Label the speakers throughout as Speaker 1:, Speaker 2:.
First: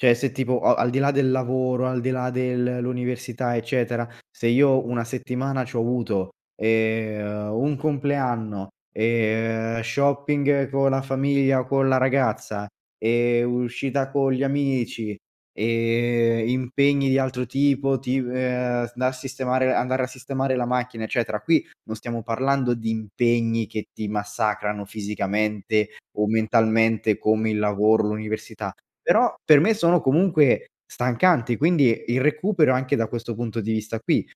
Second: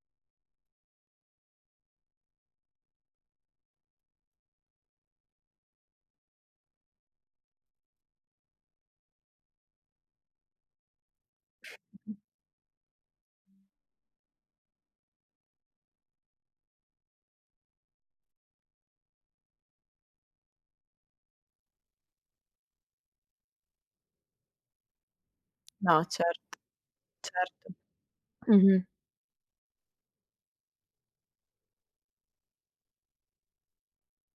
Speaker 1: Cioè se tipo a al di là del lavoro, al di là del l'università, eccetera, se io una settimana c'ho avuto, ehm, uhm, un compleanno, e, uhm, shopping con la famiglia o con la
Speaker 2: Mh-mh.
Speaker 1: ragazza, ehm, uscita con gli amici, ehm, impegni di altro tipo, tip eh, s da sistemare andare a sistemare la macchina eccetera. Qui non stiamo parlando di impegni che ti massacrano fisicamente
Speaker 2: No,
Speaker 1: o
Speaker 2: cert
Speaker 1: mentalmente come il
Speaker 2: certo,
Speaker 1: lavoro, l'università.
Speaker 2: mh-mh.
Speaker 1: Però per me sono comunque stancanti, quindi il recupero anche da questo punto di vista qui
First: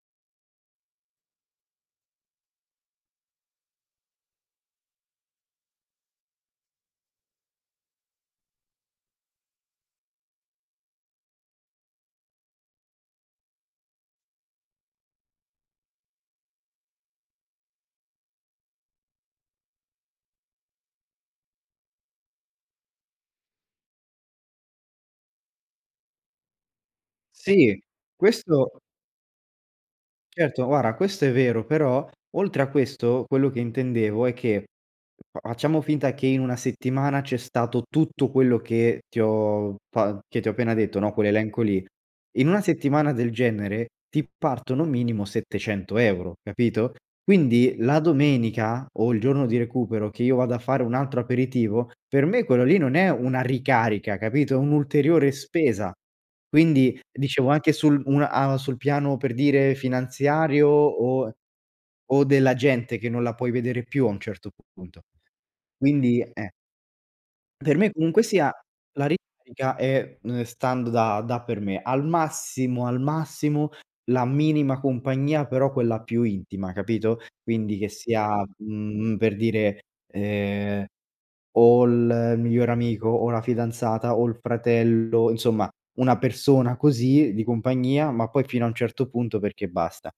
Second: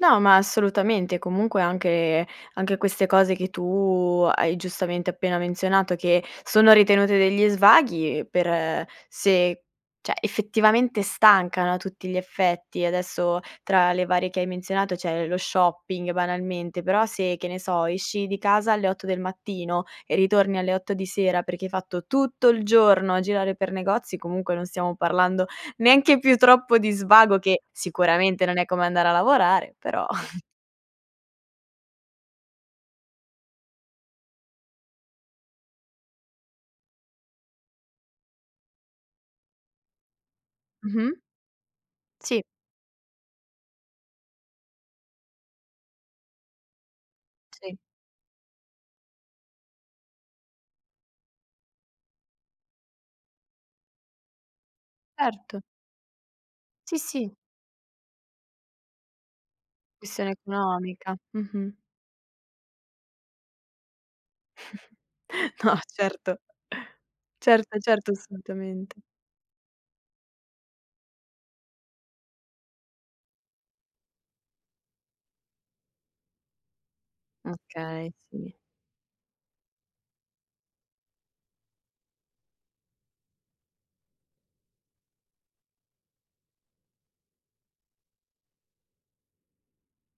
Speaker 2: No, ma assolutamente. Comunque anche anche queste cose che tu hai giustamente appena menzionato, che sono ritenute degli svaghi per se cioè effettivamente stancano a tutti gli effetti. Adesso, tra le varie che hai menzionato c'è lo shopping banalmente, però se, che ne so, esci di casa alle 8 del mattino e ritorni alle 8 di sera perché hai fatto tutto il giorno a girare per negozi, comunque non stiamo parlando neanche più troppo di svago che,
Speaker 1: Sì.
Speaker 2: sicuramente non è
Speaker 1: Questo
Speaker 2: come andare a lavorare, però.
Speaker 1: certo, guarda questo è vero, però, oltre a questo quello che intendevo è che f facciamo finta che in una settimana c'è stato tutto quello che ti ho fa che ti ho appena detto, no,
Speaker 2: Mh-mh.
Speaker 1: quell'elenco lì.
Speaker 2: Sì.
Speaker 1: In una settimana del genere ti partono minimo 700 euro, capito, quindi
Speaker 2: Sì.
Speaker 1: la domenica o il giorno di recupero che io vado a fare un altro aperitivo, per me quello lì non è una ricarica, capito, è un'ulteriore
Speaker 2: Certo.
Speaker 1: spesa.
Speaker 2: Sì,
Speaker 1: Quindi
Speaker 2: sì.
Speaker 1: dicevo anche sul un a sul piano per dire
Speaker 2: Questione
Speaker 1: finanziario
Speaker 2: economica.
Speaker 1: o
Speaker 2: Mh-mh.
Speaker 1: o della gente che non la puoi vedere più a un certo punto.
Speaker 2: No
Speaker 1: Quindi
Speaker 2: certo,
Speaker 1: eh. Per
Speaker 2: certo,
Speaker 1: me
Speaker 2: certo,
Speaker 1: comunque sia,
Speaker 2: assolutamente.
Speaker 1: la ricarica è, uhm, stando da da per me, al massimo, al massimo la minima compagnia però quella più intima, capito, quindi che
Speaker 2: Okay,
Speaker 1: sia,
Speaker 2: sì.
Speaker 1: mhmm, per dire, ehm, o il migliore amico o la fidanzata o il fratello, insomma una persona così di compagnia, ma poi fino a un certo punto perché basta.